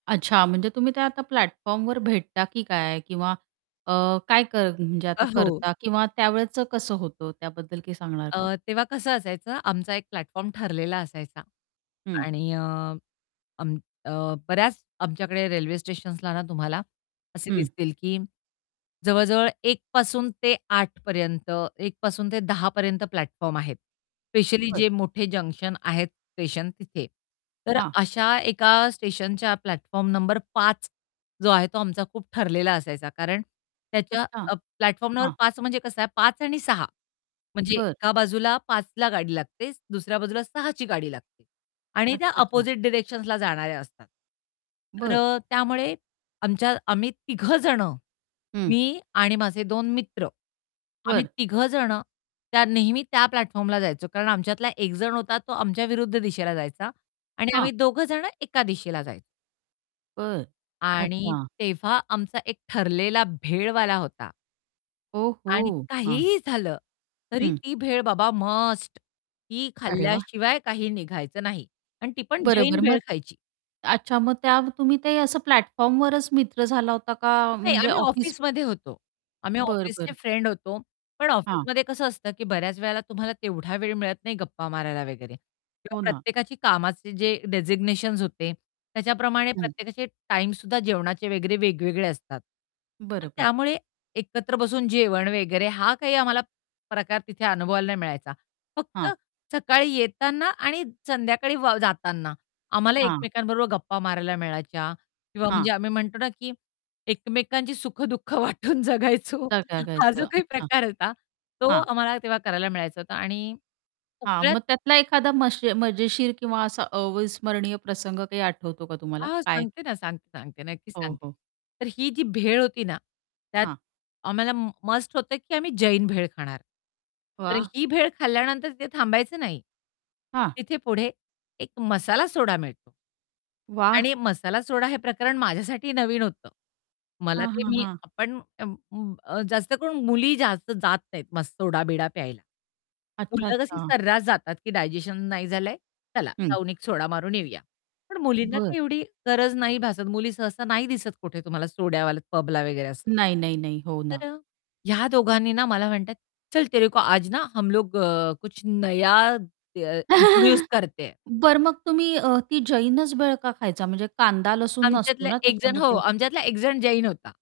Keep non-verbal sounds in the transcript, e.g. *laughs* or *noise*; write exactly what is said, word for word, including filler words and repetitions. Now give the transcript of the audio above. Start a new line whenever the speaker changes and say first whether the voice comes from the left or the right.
right: अच्छा. म्हणजे तुम्ही ते आता प्लॅटफॉर्मवर भेटता, की काय? किंवा अ, काय कर म्हणजे
left: अ,
right: आता
left: हो.
right: करता किंवा त्यावेळचं कसं होतं त्याबद्दल काही सांगणार का?
left: अ, तेव्हा कसं असायचं आमचा एक प्लॅटफॉर्म ठरलेला असायचा
right: हं.
left: आणि अ, अम, अ, बऱ्याच आमच्याकडे रेल्वे स्टेशन्सला ना तुम्हाला असे
right: हं.
left: दिसतील, की जवळ-जवळ एक पासून ते आठ पर्यंत एक पासून ते दहा पर्यंत प्लॅटफॉर्म आहेत, स्पेशली
right: बरं.
left: जे मोठे जंक्शन आहेत स्टेशन तिथे. तर
right: हां.
left: अशा एका स्टेशनच्या प्लॅटफॉर्म नंबर पाच जो आहे तो आमचा खूप ठरलेला असायचा. कारण त्याच्या
right: अच्छा.
left: अ, प्लॅटफॉर्म नंबर
right: हां.
left: पाच म्हणजे कसं आहे पाच आणि सहा म्हणजे
right: बरं.
left: एका बाजूला पाच ला गाडी लागते दुसऱ्या बाजूला सहा ची गाडी लागते आणि
right: अच्छा.
left: त्या
right: अच्छा.
left: अपोझिट डायरेक्शन्सला जाणाऱ्या असतात. तर
right: बरं.
left: अ, त्यामुळे आमच्या आम्ही तिघं जण,
right: हं.
left: मी आणि माझे दोन मित्र. आम्ही
right: बरं.
left: तिघं जण त्या नेहमी त्या प्लॅटफॉर्मला जायचो. कारण आमच्यातला एक जण होता तो आमच्या विरुद्ध दिशेला जायचा आणि आम्ही
right: हां.
left: दोघं जण एका दिशेला जायचो.
right: बरं.
left: आणि
right: अच्छा.
left: तेव्हा आमचा एक ठरलेला भेळवाला होता.
right: ओह हो!
left: आणि
right: हां.
left: काहीही झालं, तरी
right: हं.
left: ती भेळ बाबा मस्ट ती
right: अरे वाह!
left: खाल्ल्याशिवाय काही निघायचं नाही आणि ती पण जैन
right: बरोबर.
left: भेळ
right: मग
left: खायची.
right: अच्छा. मग त्या तुम्ही ते असं प्लॅटफॉर्मवरच मित्र झाला होता का
left: नाही,
right: म्हणजे
left: आम्ही
right: ऑफिस?
left: ऑफिसमध्ये होतो. आम्ही
right: बरं,
left: ऑफिसचे
right: बरं.
left: फ्रेंड होतो, पण
right: हां.
left: ऑफिसमध्ये कसं असतं, की बऱ्याच वेळेला तुम्हाला तेवढा वेळ मिळत नाही गप्पा मारायला वगैरे किंवा
right: हो ना.
left: प्रत्येकाची कामाचे जे डेझिग्नेशन्स होते. त्याच्याप्रमाणे
right: हं.
left: प्रत्येकाचे टाईम सुद्धा जेवणाचे वगैरे वेगवेगळे असतात. तर
right: बरं, बरं.
left: त्यामुळे एकत्र बसून जेवण वगैरे हा काही आम्हाला प्रकार तिथे अनुभवायला नाही मिळायचा. फक्त
right: हां.
left: सकाळी येताना आणि संध्याकाळी वा जाताना आम्हाला
right: हां.
left: एकमेकांबरोबर गप्पा मारायला मिळायच्या किंवा म्हणजे
right: हां.
left: आम्ही म्हणतो ना, की एकमेकांची सुख-दुःख वाटून जगायचो
right: आता काय
left: हा
right: खायचं?
left: जो काही
right: अच्छा.
left: प्रकार होता तो
right: हां.
left: आम्हाला तेव्हा करायला मिळायचा होता आणि
right: हां,
left: सगळ्यात
right: मग त्यातला एखादा मशीर मजेशीर किंवा असा अविस्मरणीय प्रसंग आठवतो का तुम्हाला?
left: हां,
right: काय?
left: सांगते ना सांगते, सांगते, नक्कीच
right: हो,
left: सांगते.
right: हो.
left: तर ही जी भेळ होती ना, त्यात
right: हां.
left: आम्हाला मस्ट होत, की आम्ही जैन भेळ खाणार. तर
right: वाह!
left: ही भेळ खाल्ल्यानंतर ते थांबायचं नाही.
right: हां.
left: तिथे पुढे एक मसाला सोडा मिळतो
right: वाह!
left: आणि मसाला सोडा हे प्रकरण माझ्यासाठी नवीन होतं. मला
right: हां,
left: ते
right: हां,
left: मी
right: हां.
left: आपण अं, उम्म, अ, जास्त करून मुली जास्त जात नाहीत मस सोडा-बिडा प्यायला.
right: अच्छा,
left: मुलं कशी
right: अच्छा.
left: सर्रास जातात, की डायजेशन नाही झालं आहे चला
right: हं.
left: जाऊन एक सोडा मारून येऊया. पण मुलींना
right: बरं.
left: ते एवढी गरज नाही भासत मुली सहसा नाही दिसत कुठे तुम्हाला सोड्यावाल्या पबला वगैरे असं.
right: नाही, नाही, नाही, हो ना.
left: तर अ, ह्या दोघांनी ना, मला म्हणतात, "चल तेरे को आज ना हम लोग अ, कुछ नया दय इंट्रोड्यूस
right: *laughs*
left: करते हे."
right: बरं मग तुम्ही अ, ती जैनच भेळ का खायचा? म्हणजे कांदा लसूण नसतो
left: आमच्यातला
right: ना,
left: एक जण हो,
right: त्याच्यामध्ये.
left: आमच्यातला एक जण जैन होता.